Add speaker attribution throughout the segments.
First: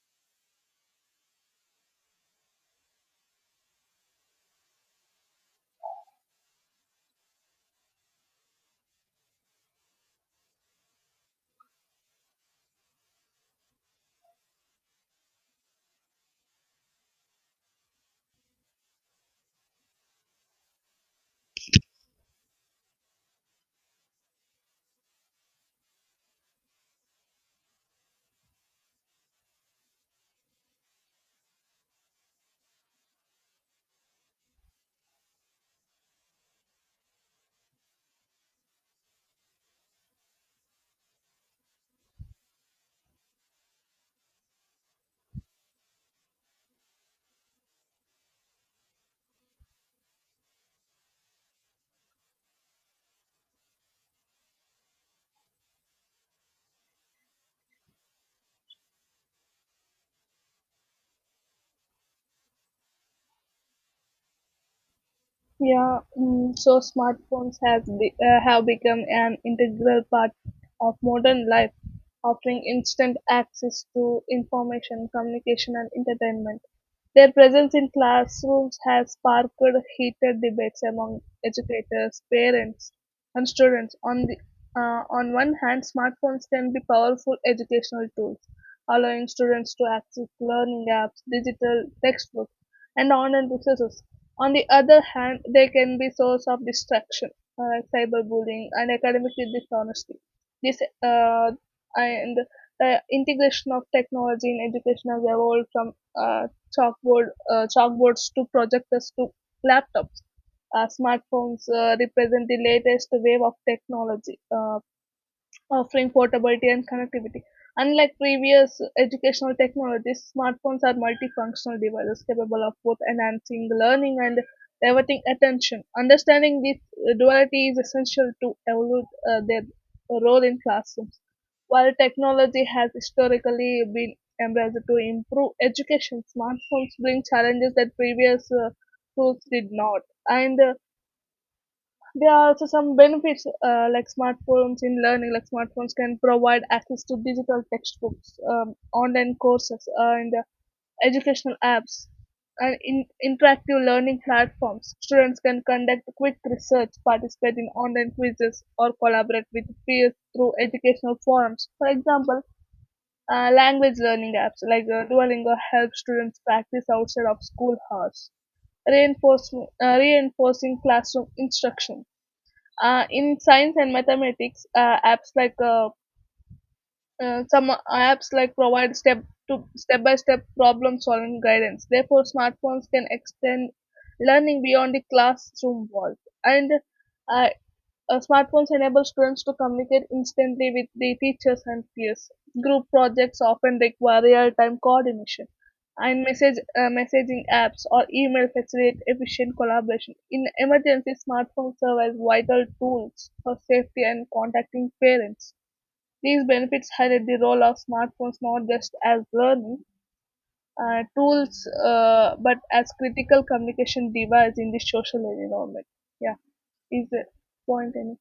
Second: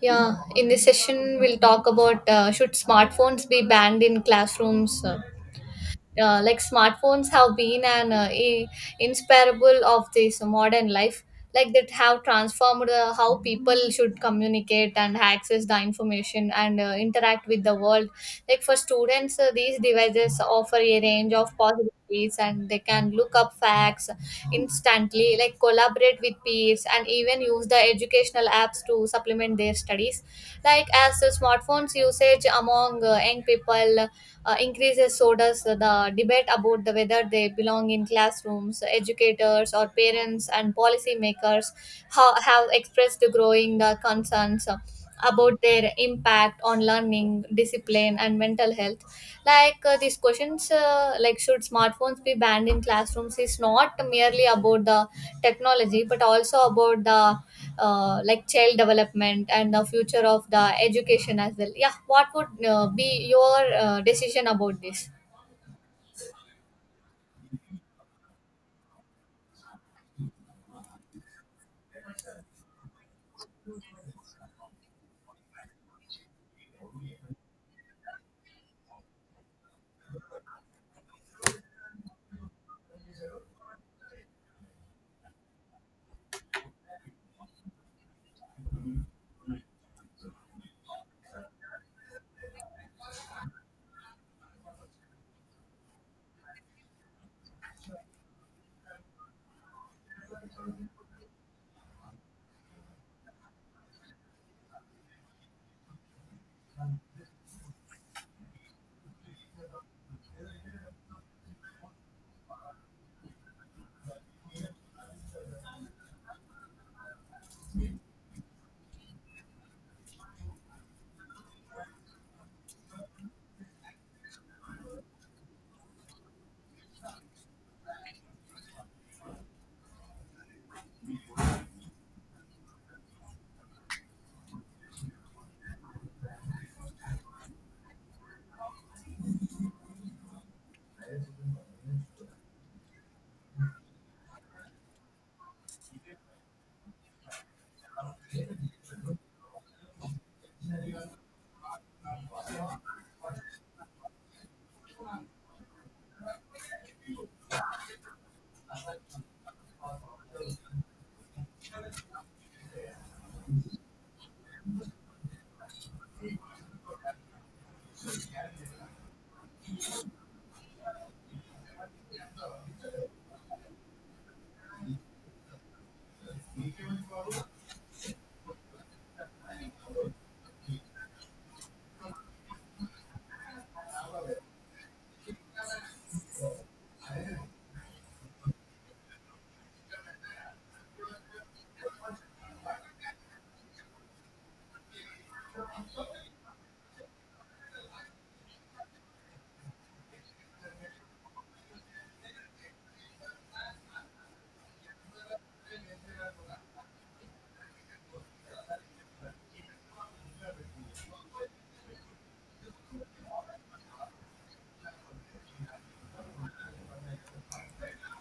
Speaker 1: Yeah, in this session, we'll talk about should smartphones be banned in classrooms? Like smartphones have been an inseparable of this modern life like that have transformed how people should communicate and access the information and interact with the world like for students these devices offer a range of possibilities and they can look up facts instantly, like collaborate with peers and even use the educational apps to supplement their studies like as the smartphones usage among young people increases, so does the debate about the whether they belong in classrooms, educators or parents and policymakers have expressed the growing concerns about their impact on learning, discipline and mental health. These questions, like should smartphones be banned in classrooms, is not merely about the technology but also about the like child development and the future of the education as well. Yeah, what would be your decision about this?
Speaker 2: Yeah, mm, so smartphones have become an integral part of modern life, offering instant access to information, communication, and entertainment. Their presence in classrooms has sparked heated debates among educators, parents, and students. On one hand, smartphones can be powerful educational tools, allowing students to access learning apps, digital textbooks, and online resources. On the other hand, they can be source of distraction, like cyberbullying and academic dishonesty. This uh, and The integration of technology in education has evolved from chalkboards to projectors to laptops. Smartphones represent the latest wave of technology, offering portability and connectivity. Unlike previous educational technologies, smartphones are multifunctional devices capable of both enhancing learning and diverting attention. Understanding this duality is essential to evaluate their role in classrooms. While technology has historically been embraced to improve education, smartphones bring challenges that previous tools did not. And There are also some benefits like smartphones in learning. Like smartphones can provide access to digital textbooks, online courses, and educational apps, and in interactive learning platforms. Students can conduct quick research, participate in online quizzes, or collaborate with peers through educational forums. For example, language learning apps like Duolingo help students practice outside of school hours, reinforcing classroom instruction. In science and mathematics, apps like provide step by step problem solving guidance. Therefore, smartphones can extend learning beyond the classroom walls, and uh, smartphones enable students to communicate instantly with their teachers and peers. Group projects often require real-time coordination, and message messaging apps or email facilitate efficient collaboration. In emergencies, smartphones serve as vital tools for safety and contacting parents. These benefits highlight the role of smartphones not just as learning tools but as critical communication device in the social environment. Yeah, is the point any?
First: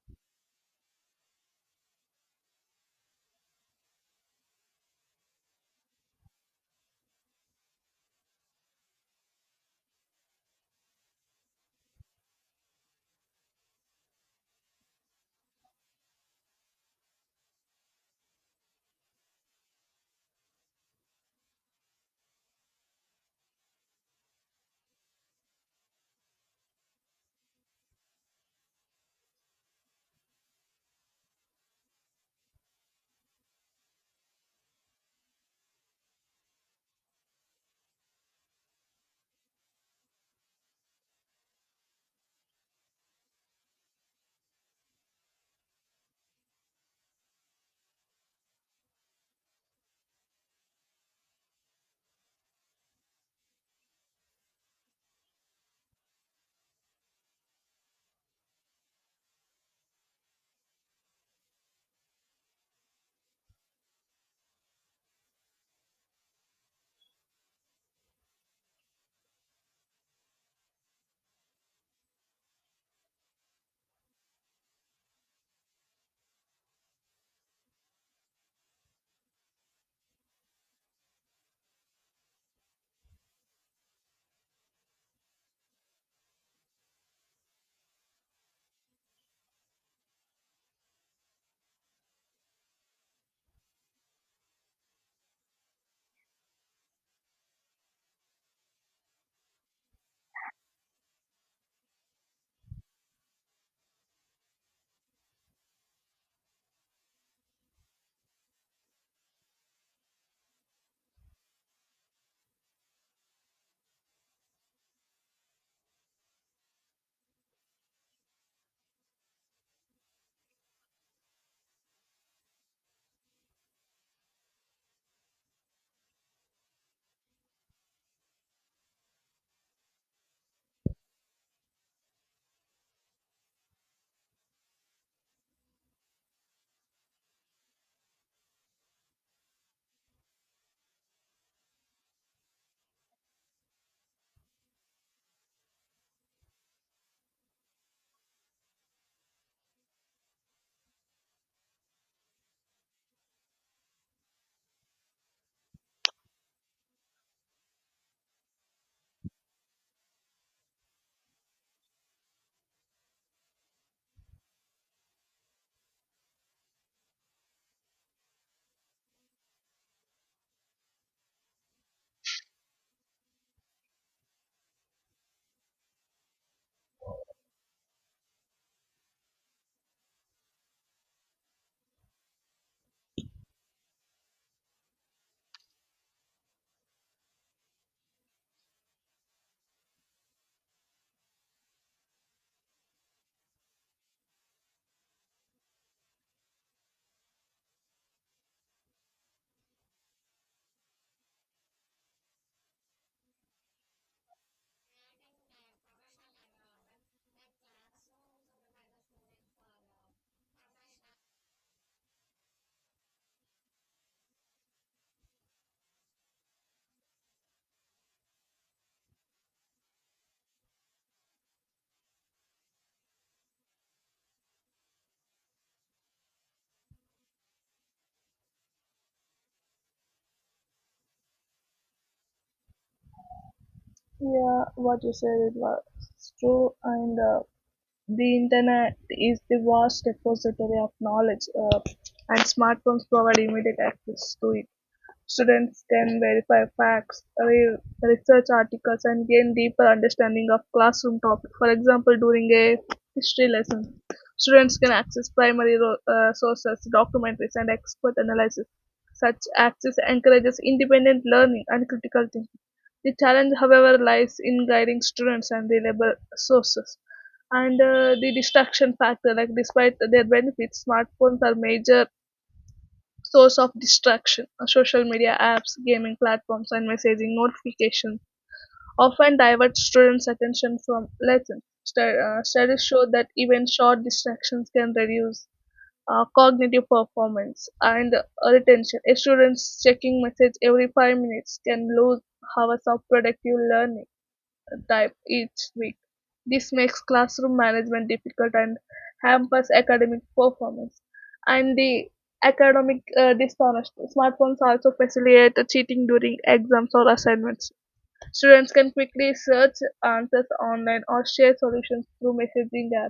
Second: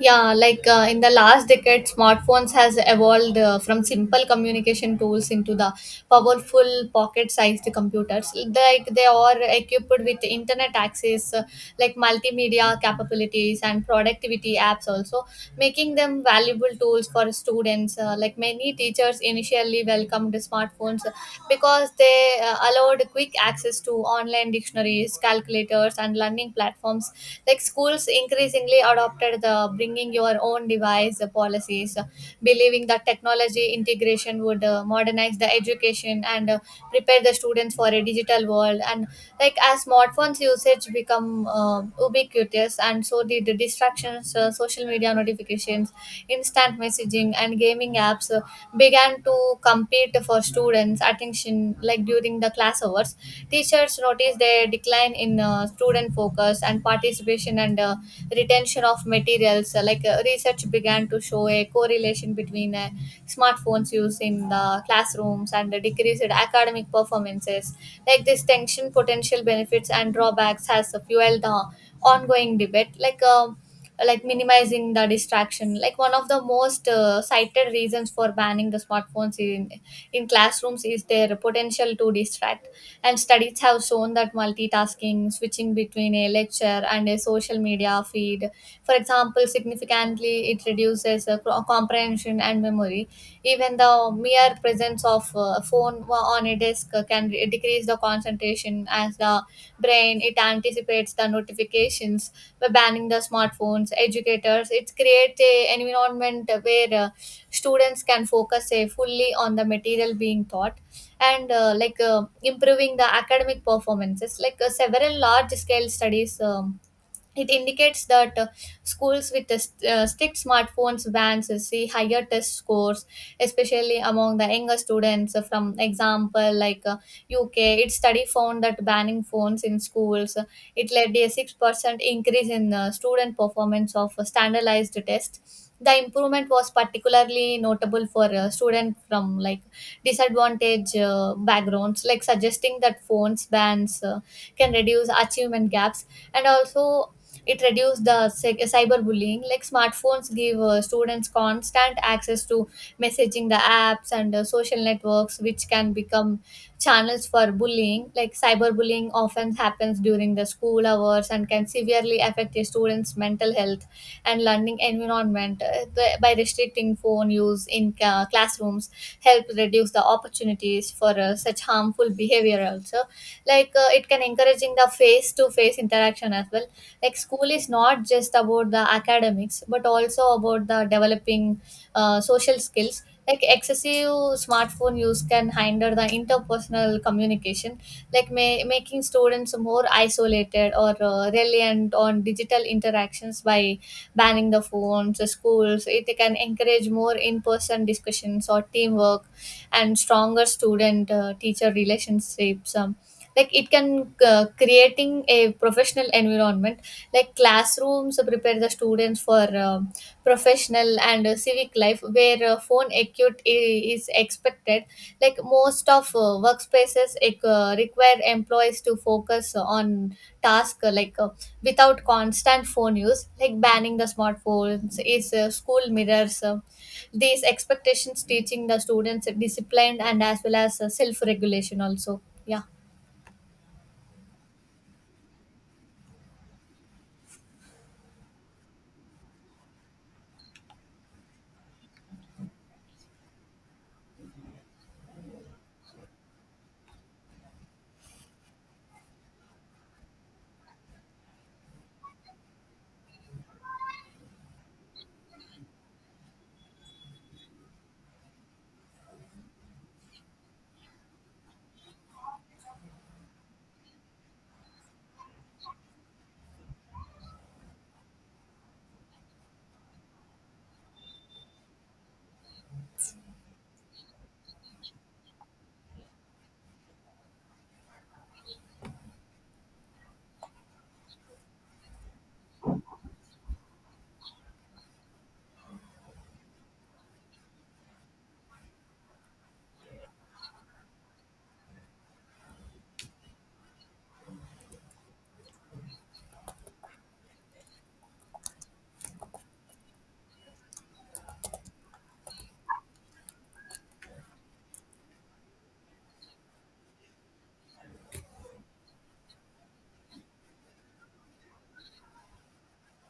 Speaker 1: Yeah, like in the last decade smartphones has evolved from simple communication tools into the powerful pocket sized computers. Like they are equipped with internet access, like multimedia capabilities and productivity apps also, making them valuable tools for students. Like many teachers initially welcomed smartphones because they allowed quick access to online dictionaries, calculators and learning platforms. Like schools increasingly adopted the bringing your own device policies, believing that technology integration would modernize the education and prepare the students for a digital world. And like as smartphones usage become ubiquitous, and so did the distractions, social media notifications, instant messaging and gaming apps began to compete for students attention like during the class hours. Teachers noticed a decline in student focus and participation and retention of materials. Research began to show a correlation between smartphones use in the classrooms and the decreased academic performances. Like this tension, potential benefits and drawbacks, has fueled the ongoing debate. Like minimizing the distraction, like one of the most cited reasons for banning the smartphones in classrooms is their potential to distract, and studies have shown that multitasking, switching between a lecture and a social media feed, for example, significantly it reduces comprehension and memory. Even the mere presence of on a desk can decrease the concentration as the brain it anticipates the notifications. By banning the smartphones, educators it creates a environment where students can focus fully on the material being taught, and improving the academic performances. Several large scale studies it indicates that schools with the strict smartphones bans see higher test scores, especially among the younger students. From example, like UK, its study found that banning phones in schools it led to a 6% increase in student performance of a standardized test. The improvement was particularly notable for students from like disadvantaged backgrounds, like suggesting that phones bans can reduce achievement gaps, and also it reduced the cyberbullying. Like smartphones give students constant access to messaging the apps and social networks, which can become channels for bullying. Like cyberbullying often happens during the school hours and can severely affect a student's mental health and learning environment. By restricting phone use in classrooms, help reduce the opportunities for such harmful behavior. Also, like it can encouraging the face to face interaction as well. Like school is not just about the academics but also about the developing social skills. Like excessive smartphone use can hinder the interpersonal communication, like making students more isolated or reliant on digital interactions. By banning the phones, the schools it can encourage more in-person discussions or teamwork and stronger student teacher relationships. Like it can creating a professional environment. Like classrooms prepare the students for professional and civic life, where phone acute is expected. Like most of require employees to focus on task, without constant phone use. Like banning the smartphones is school mirrors these expectations, teaching the students discipline and as well as self regulation also. Yeah.
Speaker 2: Yeah, what you said it was true, and the internet is the vast repository of knowledge, uh, and smartphones provide immediate access to it. Students can verify facts, research articles, and gain deeper understanding of classroom topics. For example, during a history lesson, students can access primary sources, documentaries, and expert analysis. Such access encourages independent learning and critical thinking. The challenge, however, lies in guiding students and reliable sources. And The distraction factor, like despite their benefits, smartphones are major source of distraction. Social media apps, gaming platforms, and messaging notifications often divert students' attention from lessons. Studies show that even short distractions can reduce cognitive performance and retention. A student's checking message every 5 minutes can lose hours of productive learning type each week. This makes classroom management difficult and hampers academic performance. And the academic dishonesty. Smartphones also facilitate cheating during exams or assignments. Students can quickly search answers online or share solutions through messaging apps.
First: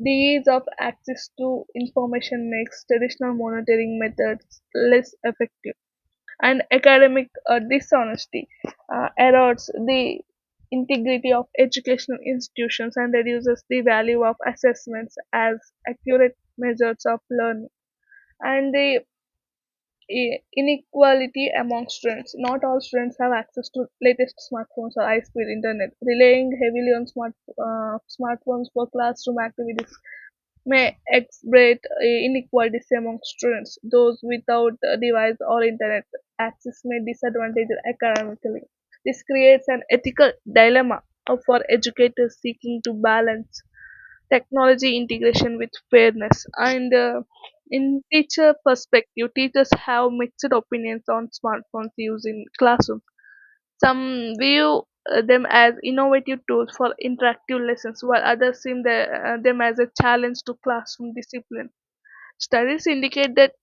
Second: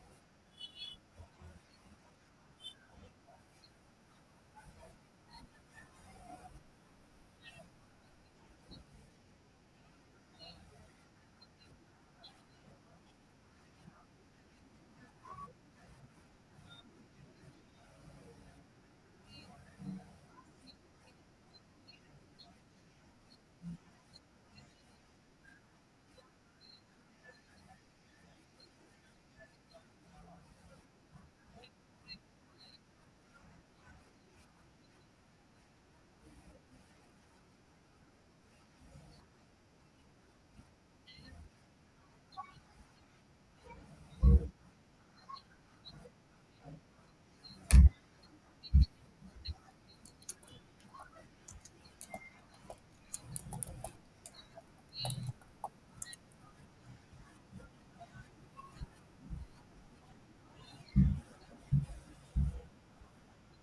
Speaker 2: The ease of access to information makes traditional monitoring methods less effective, and academic dishonesty erodes the integrity of educational institutions and reduces the value of assessments as accurate measures of learning. And the inequality among students. Not all students have access to latest smartphones or high-speed internet. Relying heavily on smartphones for classroom activities may exacerbate inequalities among students. Those without a device or internet access may disadvantage academically. This creates an ethical dilemma for educators seeking to balance technology integration with fairness. And In teacher perspective, teachers have mixed opinions on smartphones use in classrooms. Some view them as innovative tools for interactive lessons, while others see them as a challenge to classroom discipline. Studies indicate that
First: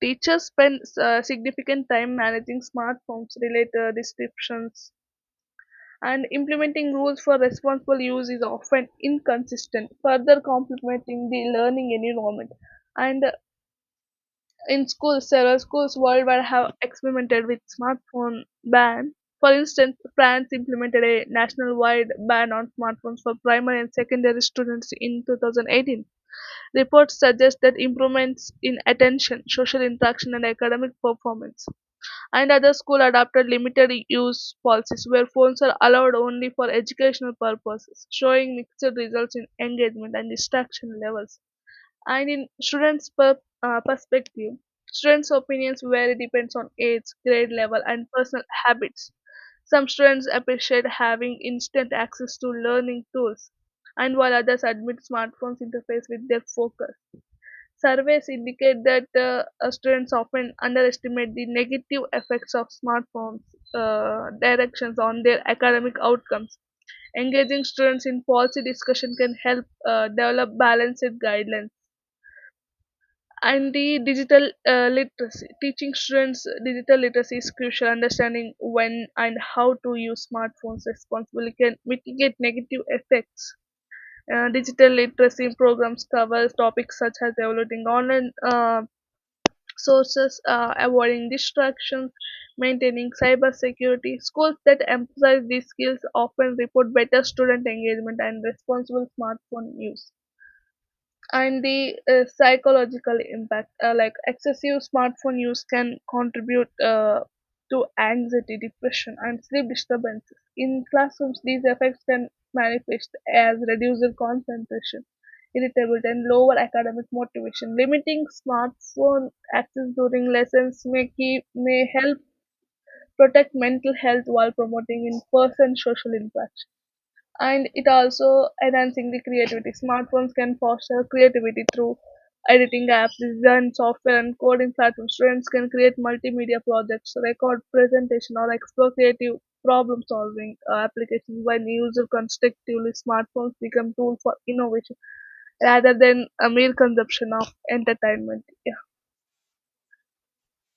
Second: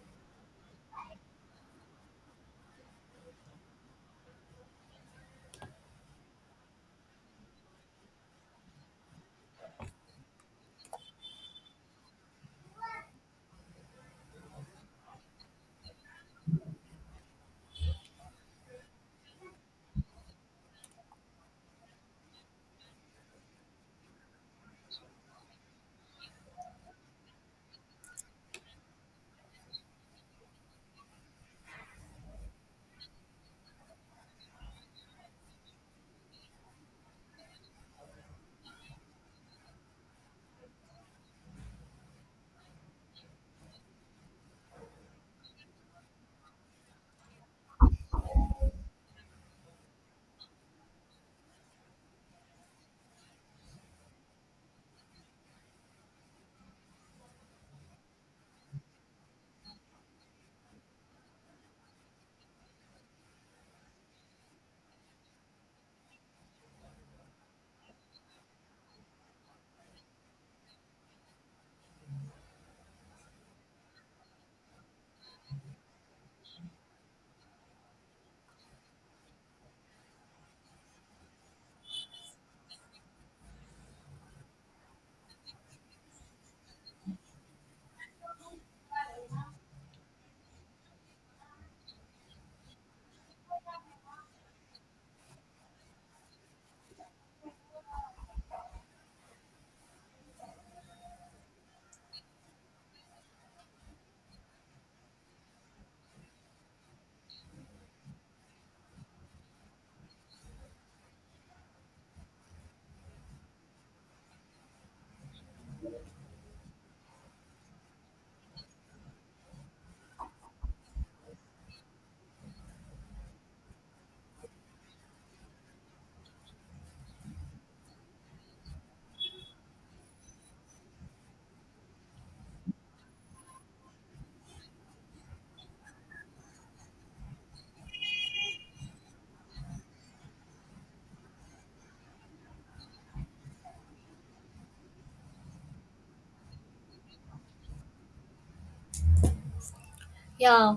Speaker 2: teachers spend significant time managing smartphones, related restrictions, and implementing rules for responsible use is often inconsistent, further complementing the learning environment. And in schools, several schools worldwide have experimented with smartphone ban. For instance, France implemented a national-wide ban on smartphones for primary and secondary students in 2018. Reports suggest that improvements in attention, social interaction, and academic performance, and other schools adopted limited use policies where phones are allowed only for educational purposes, showing mixed results in engagement and distraction levels. And in perspective, students opinions vary depends on age grade level and personal habits. Some students appreciate having instant access to learning tools, and while others admit smartphones interfere with their focus. Surveys indicate that students often underestimate the negative effects of smartphones directions on their academic outcomes. Engaging students in policy discussion can help develop balanced guidelines. And the digital literacy, teaching students digital literacy is crucial. Understanding when and how to use smartphones responsibly can mitigate negative effects. Digital literacy programs cover topics such as evaluating online sources, avoiding distractions, maintaining cyber security. Schools that emphasize these skills often report better student engagement and responsible smartphone use. And the psychological impact, like excessive smartphone use can contribute to anxiety, depression, and sleep disturbances. In classrooms these effects can manifest as reduced concentration, irritability, and lower academic motivation. Limiting smartphone access during lessons may help protect mental health while promoting in-person social interaction. And it also enhancing the creativity. Smartphones can foster creativity through editing apps, design software, and coding platforms. Students can create multimedia projects, record presentation, or explore creative problem solving applications. When used constructively smartphones become tools for innovation rather than a mere consumption of entertainment. Yeah,
Speaker 1: Yeah,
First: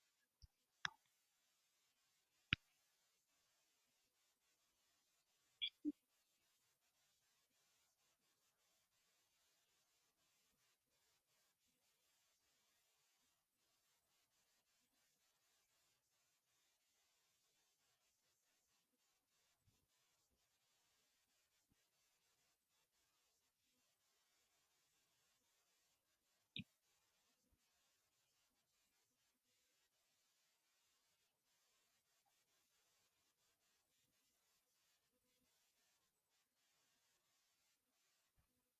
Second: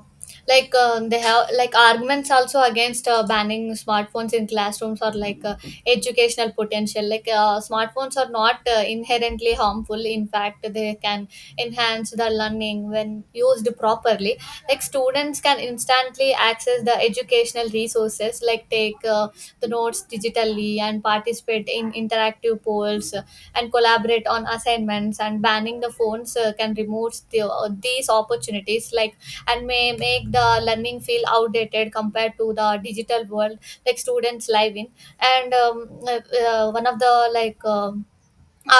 Speaker 1: they have like arguments also against banning smartphones in classrooms, or like educational potential. Like smartphones are not inherently harmful. In fact, they can enhance the learning when used properly. Like students can instantly access the educational resources, like take the notes digitally and participate in interactive polls and collaborate on assignments. And banning the phones can remove the, these opportunities, like, and may make the learning feel outdated compared to the digital world like students live in. And one of the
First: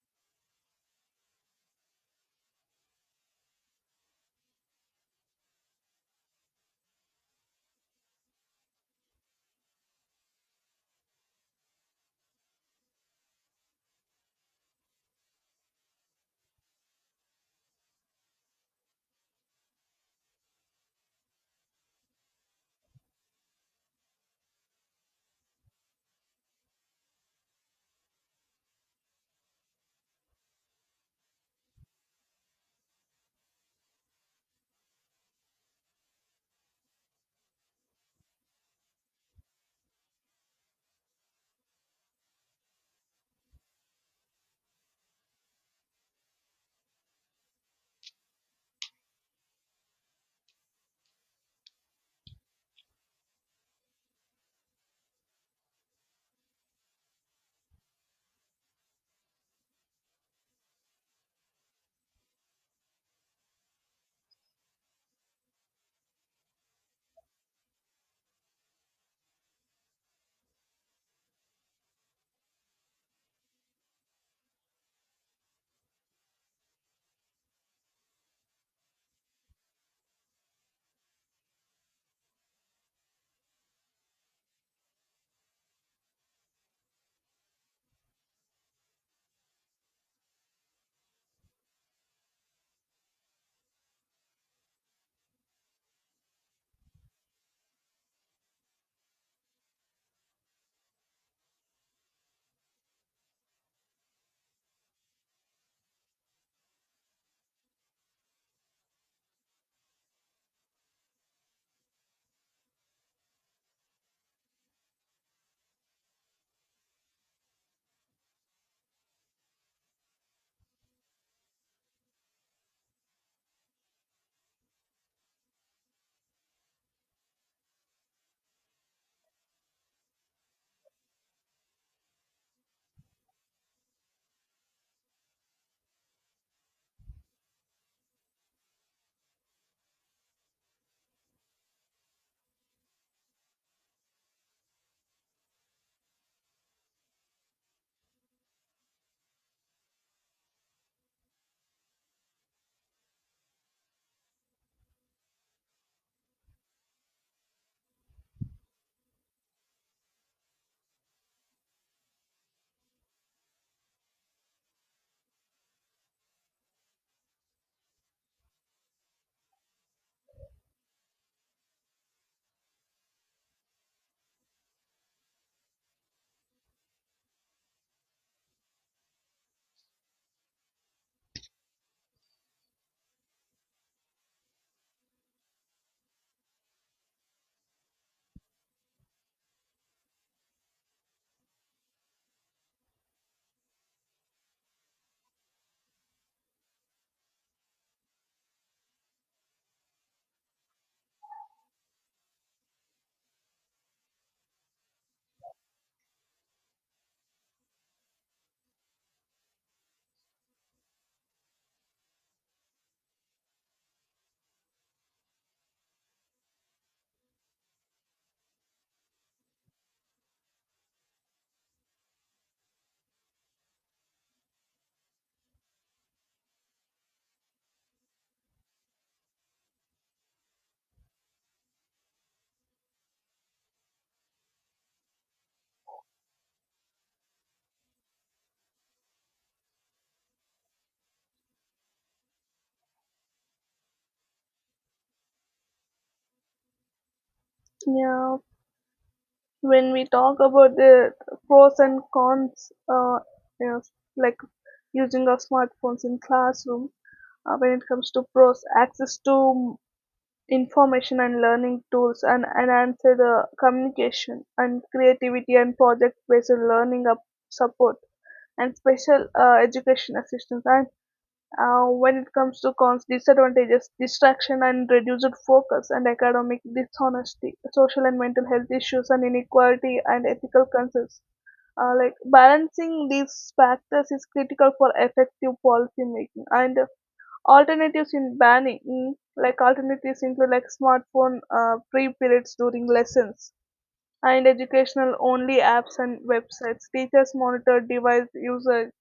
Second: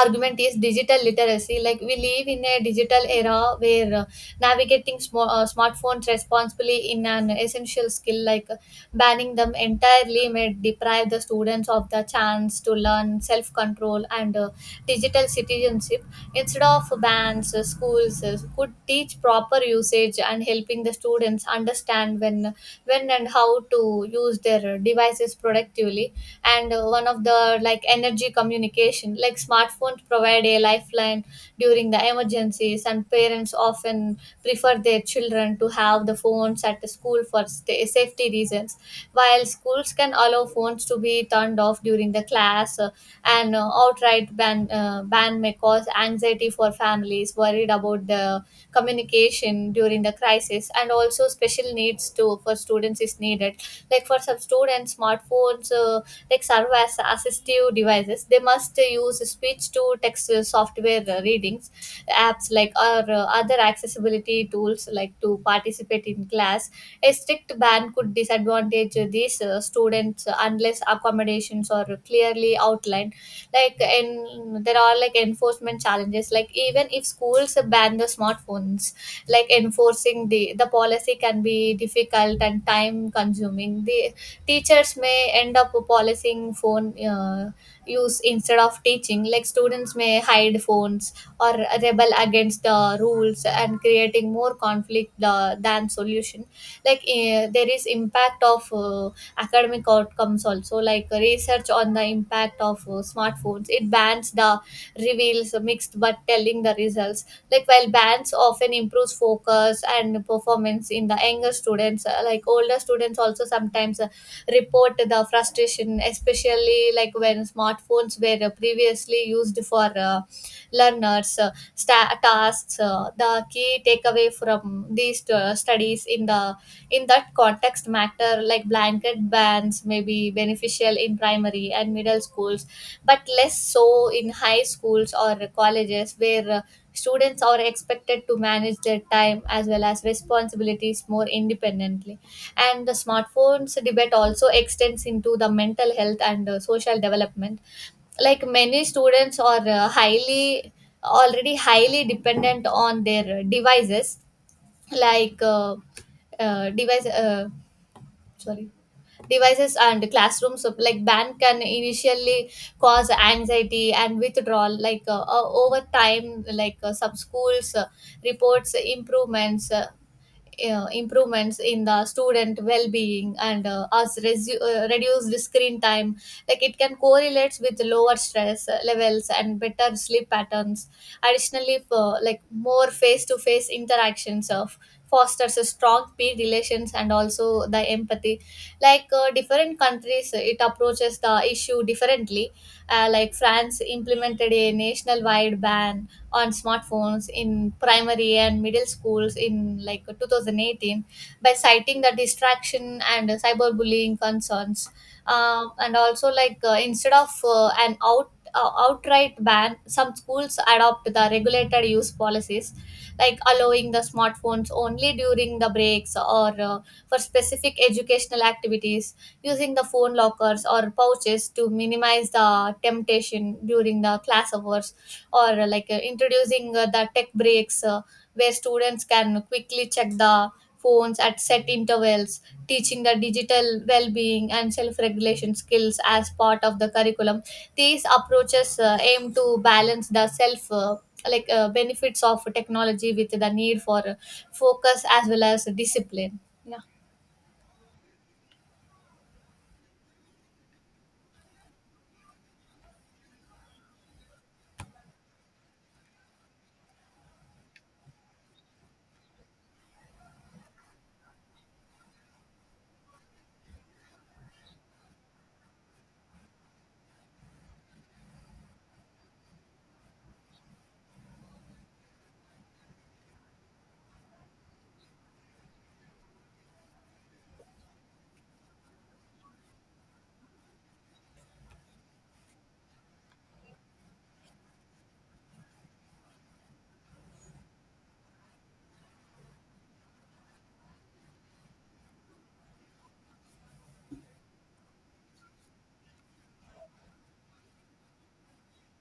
Speaker 1: argument is digital literacy. Like we live in a digital era where navigating smartphones responsibly in an essential skill. Like banning them entirely may deprive the students of the chance to learn self control and digital citizenship. Instead of bans, schools could teach proper usage, and helping the students understand when and how to use their devices productively. And one of the like energy communication, like smartphones provide a lifeline during the emergencies, and parents often prefer their children to have the phones at the school for sta safety reasons. While schools can allow phones to be turned off during the class, an outright ban may cause anxiety for families worried about the communication during the crisis. And also special needs too for students is needed. Like for some students, smartphones like serve as assistive devices. They must use speech to text software, readings apps, like, or other accessibility tools like to participate in class. A strict ban could disadvantage these students unless accommodations are clearly outlined. Like, and there are like enforcement challenges. Like even if schools ban the smartphones, like enforcing the policy can be difficult and time consuming. The teachers may end up policing phone use instead of teaching. Like students may hide phones or rebel against the rules and creating more conflict than solution. Like there is impact of academic outcomes also. Like research on the impact of smartphones it bans the, reveals mixed but telling the results. Like while bands often improves focus and performance in the younger students, like older students also sometimes report the frustration, especially like when smartphones were previously used for learners tasks. The key takeaway from these studies in the in that context matter. Like blanket bans may be beneficial in primary and middle schools, but less so in high schools or colleges where students are expected to manage their time as well as responsibilities more independently. And the smartphones debate also extends into the mental health and social development. Like many students are highly already highly dependent on their devices. Like device sorry devices and classrooms like ban can initially cause anxiety and withdrawal. Over time, like some schools reports improvements in the student well-being, and reduce the screen time. Like it can correlates with lower stress levels and better sleep patterns. Additionally, for like more face-to-face interactions of fosters a strong peer relations and also the empathy. Like different countries it approaches the issue differently. Like france implemented a nationwide ban on smartphones in primary and middle schools in like 2018, by citing the distraction and cyberbullying concerns. And also, like instead of an out outright ban, some schools adopt the regulated use policies, like allowing the smartphones only during the breaks or for specific educational activities, using the phone lockers or pouches to minimize the temptation during the class hours, or introducing the tech breaks, where students can quickly check the phones at set intervals, teaching the digital well being and self regulation skills as part of the curriculum. These approaches aim to balance the self. Benefits of technology with the need for focus as well as discipline.
Speaker 2: yeah, when we talk about the pros and cons yes, like using of smartphones in classroom. When it comes to pros, access to information and learning tools, and enhanced communication and creativity, and project based learning up support, and special education assistance. And when it comes to cons disadvantages, distraction and reduced focus, and academic dishonesty, social and mental health issues, and inequality and ethical concerns. Like balancing these factors is critical for effective policy making. And alternatives in banning, mm, like alternatives include like smartphone free periods during lessons, and educational only apps and websites. Teachers monitor device usage,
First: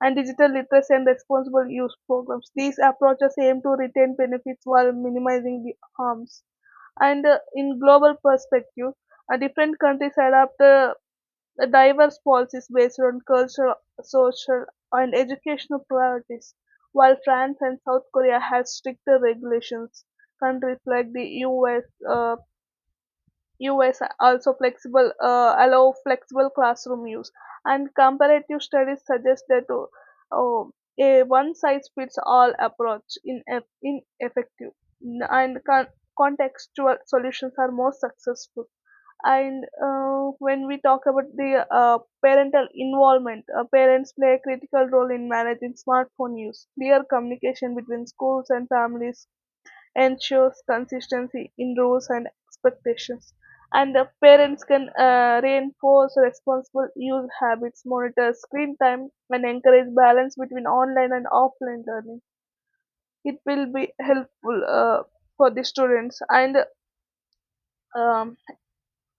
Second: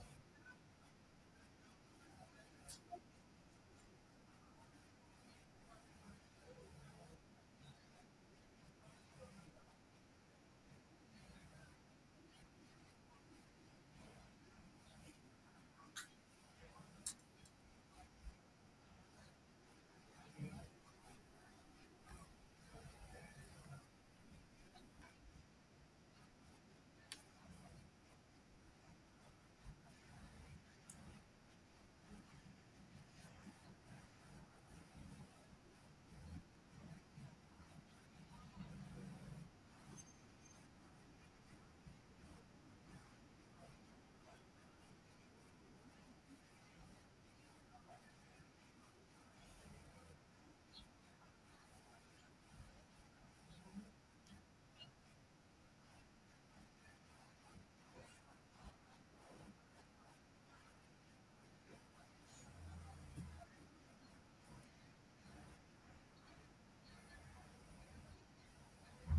Speaker 2: and digital literacy and responsible use programs. These approaches aim to retain benefits while minimizing the harms. And In global perspective, different countries adapt the diverse policies based on cultural, social, and educational priorities. While France and South Korea have stricter regulations, countries like the US are also flexible, allow flexible classroom use. And comparative studies suggest that uh, a one-size-fits-all approach in ineffective, and contextual solutions are more successful. And when we talk about the parental involvement, parents play a critical role in managing smartphone use. Clear communication between schools and families ensures consistency in rules and expectations. And the parents can reinforce responsible use habits, monitor screen time, and encourage balance between online and offline learning. It will be helpful for the students. And um,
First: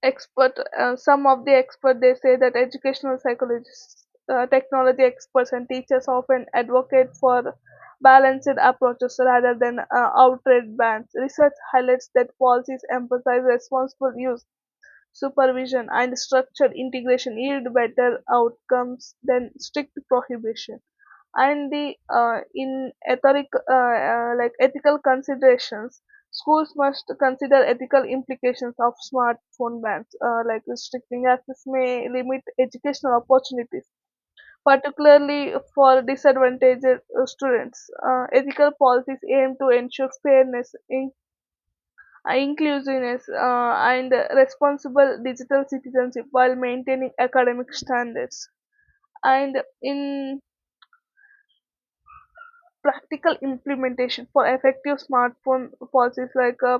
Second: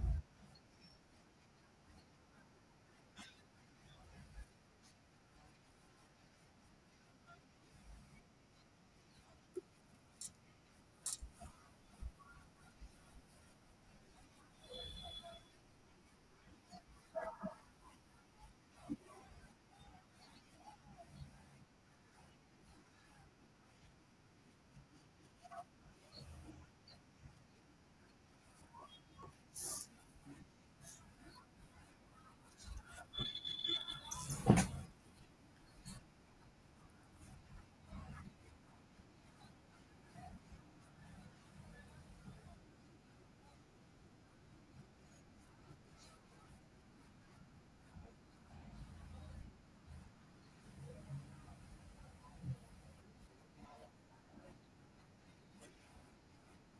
Speaker 2: expert Some of the expert they say that educational psychologists, technology experts, and teachers often advocate for balanced approaches rather than outright bans. Research highlights that policies emphasize responsible use, supervision, and structured integration yield better outcomes than strict prohibition. And the like ethical considerations, schools must consider ethical implications of smartphone bans. Like restricting access may limit educational opportunities, particularly for disadvantaged students. Ethical policies aim to ensure fairness in inclusiveness, and responsible digital citizenship while maintaining academic standards. And in practical implementation for effective smartphone policies, like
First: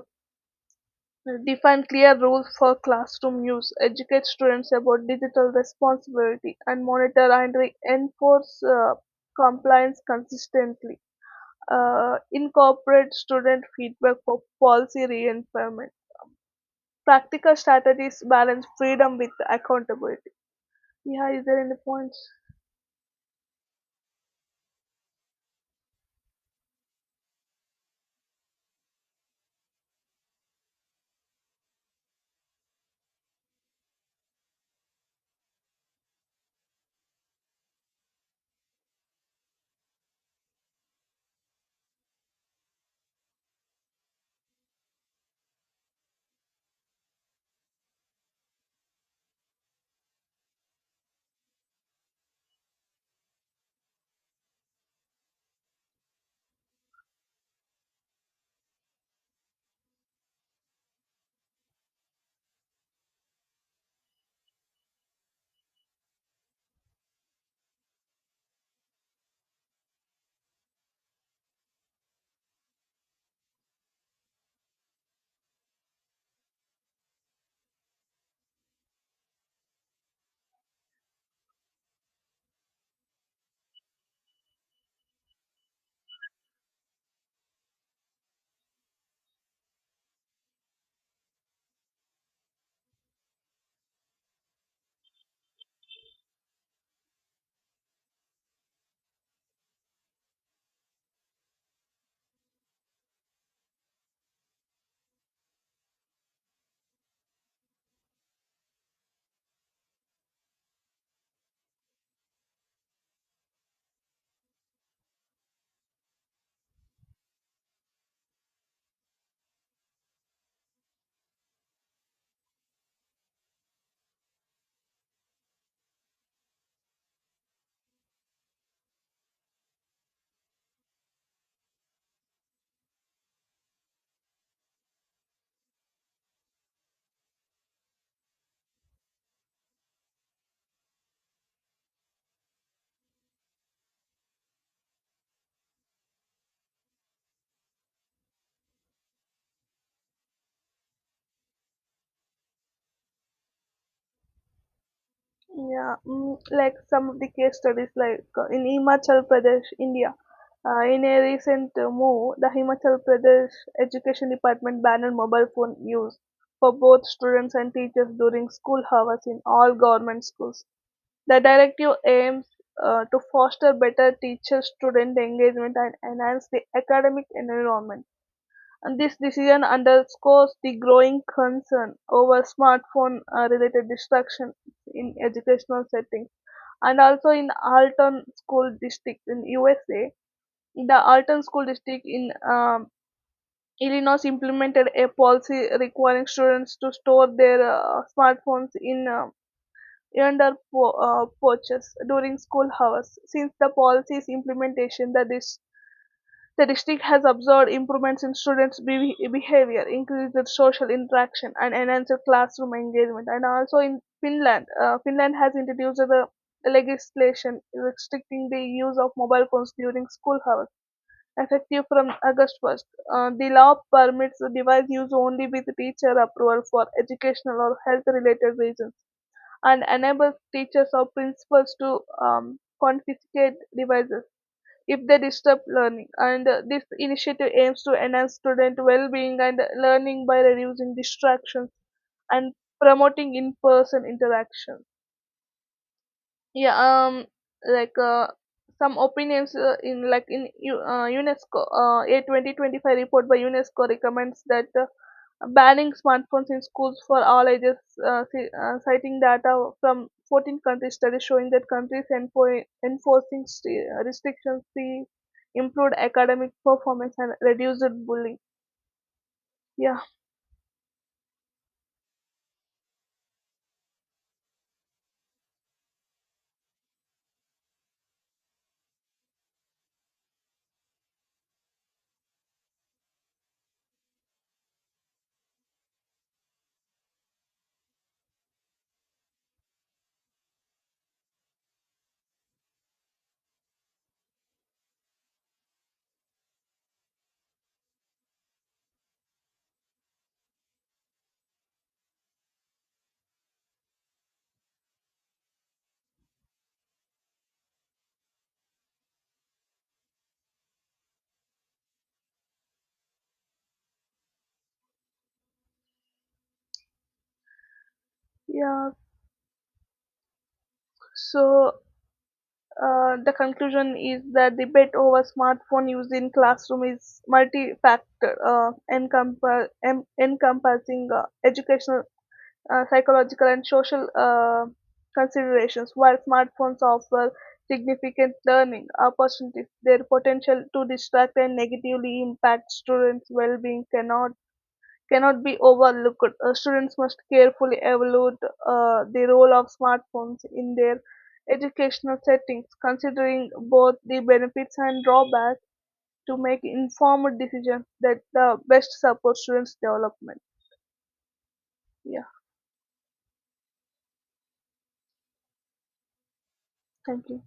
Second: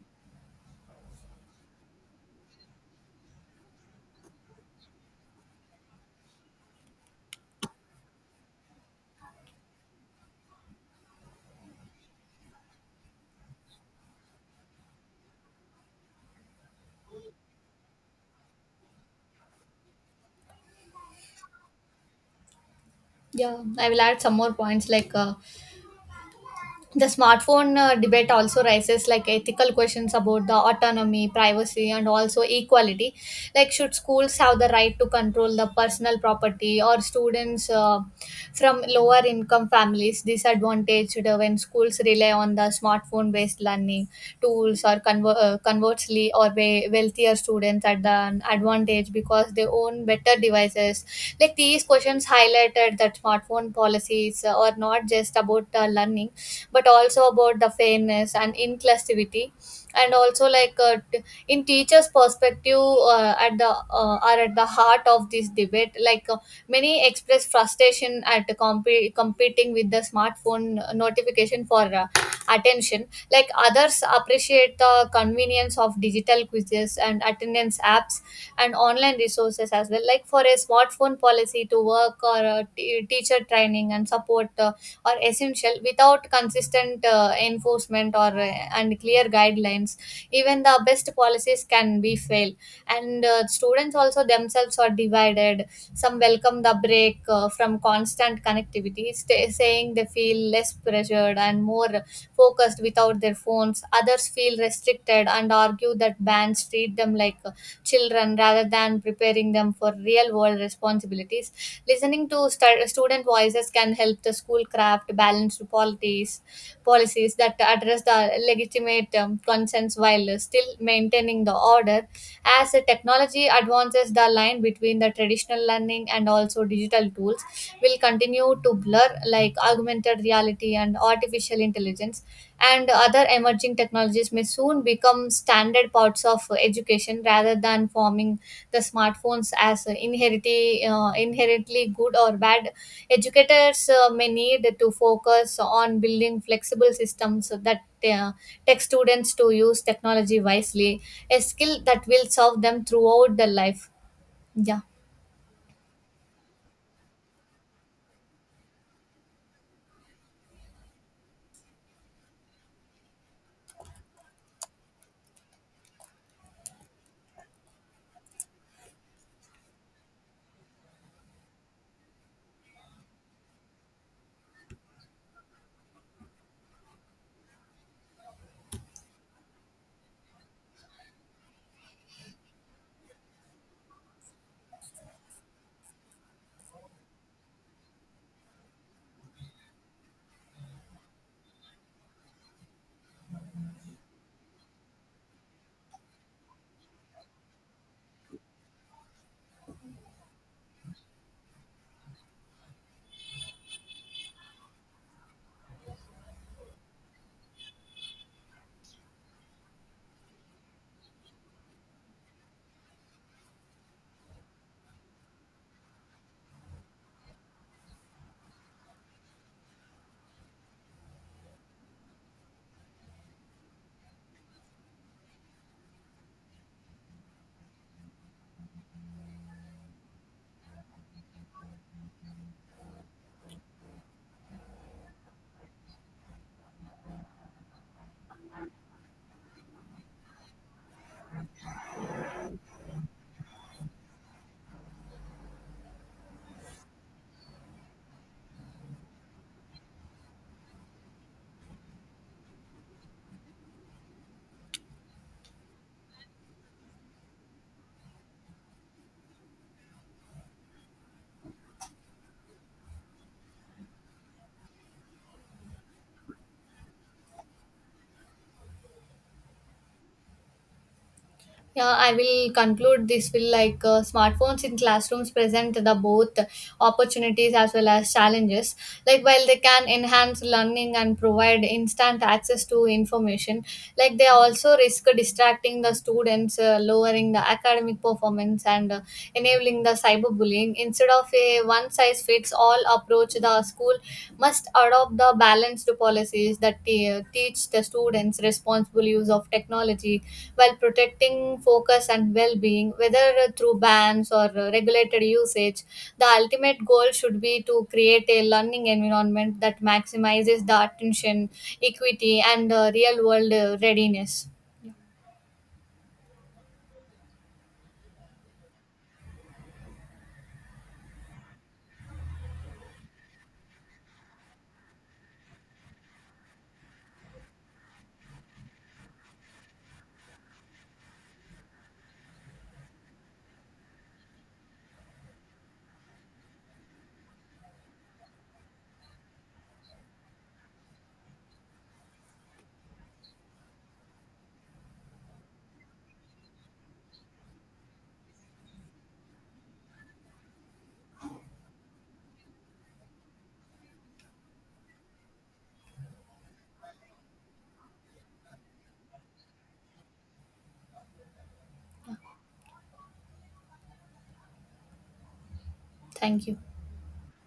Speaker 2: define clear rules for classroom use, educate students about digital responsibility, and monitor and enforce compliance consistently. Incorporate student feedback for policy reinforcement. Practical strategies balance freedom with accountability. Yeah, is there any points?
Speaker 1: Yeah, I will add some more points. Like the smartphone debate also raises like ethical questions about the autonomy, privacy and also equality. Like should schools have the right to control the personal property, or students from lower income families disadvantaged when schools rely on the smartphone based learning tools, conversely or wealthier students at the advantage because they own better devices. Like these questions highlighted that smartphone policies are not just about learning but also about the fairness and inclusivity. And also, like in teachers perspective, at the are at the heart of this debate. Like many express frustration at competing with the smartphone notification for attention. Like others appreciate the convenience of digital quizzes and attendance apps and online resources as well. Like for a smartphone policy to work, or a teacher training and support or essential. Without consistent enforcement or and clear guidelines, even the best policies can be fail. And students also themselves are divided. Some welcome the break from constant connectivity, sta saying they feel less pressured and more focused without their phones. Others feel restricted and argue that bands treat them like children rather than preparing them for real world responsibilities. Listening to student voices can help the school craft balanced policies, policies that address the legitimate concerns while still maintaining the order. As the technology advances, the line between the traditional learning and also digital tools will continue to blur. Like augmented reality and artificial intelligence, and other emerging technologies may soon become standard parts of education, rather than forming the smartphones as inherently good or bad. Educators may need to focus on building flexible systems so that uh, tech students to use technology wisely, a skill that will serve them throughout their life. Yeah.
Speaker 2: Yeah, mm, like some of the case studies, like in Himachal Pradesh, India. In a recent move, the Himachal Pradesh Education Department banned mobile phone use for both students and teachers during school hours in all government schools. The directive aims to foster better teacher-student engagement and enhance the academic environment. And this decision underscores the growing concern over smartphone-related distraction in educational settings. And also in Alton School District in USA. The Alton School District in Illinois implemented a policy requiring students to store their smartphones in porches during school hours. Since the policy's implementation, the district has observed improvements in students' behavior, increased social interaction, and enhanced classroom engagement. And also in Finland, Finland has introduced the legislation restricting the use of mobile phones during school hours, effective from August 1st. The law permits the device use only with teacher approval for educational or health-related reasons, and enables teachers or principals to confiscate devices if they disturb learning. And this initiative aims to enhance student well-being and learning by reducing distractions and promoting in-person interaction. Yeah, um, like some opinions in like in U- unesco, a 2025 report by unesco recommends that banning smartphones in schools for all ages, citing data from 14 countries studies showing that countries enforcing restrictions see improved academic performance and reduced bullying. Yeah,
Speaker 1: Yeah, I will conclude this will like smartphones in classrooms present the both opportunities as well as challenges. Like while they can enhance learning and provide instant access to information, like they also risk distracting the students, lowering the academic performance and enabling the cyberbullying. Instead of a one size fits all approach, the school must adopt the balanced policies that teach the students responsible use of technology while protecting focus and well being, whether through bans or regulated usage. The ultimate goal should be to create a learning environment that maximizes the attention, equity, and real world readiness.
Speaker 2: yeah, so the conclusion is that debate over smartphone use in classroom is multi-factor, encompassing educational, psychological, and social considerations. While smartphones offer significant learning opportunities, their potential to distract and negatively impact students' well-being cannot be overlooked. Students must carefully evaluate the role of smartphones in their educational settings, considering both the benefits and drawbacks to make informed decisions that best support students' development. Yeah,
Speaker 1: Thank you.
Speaker 2: thank you.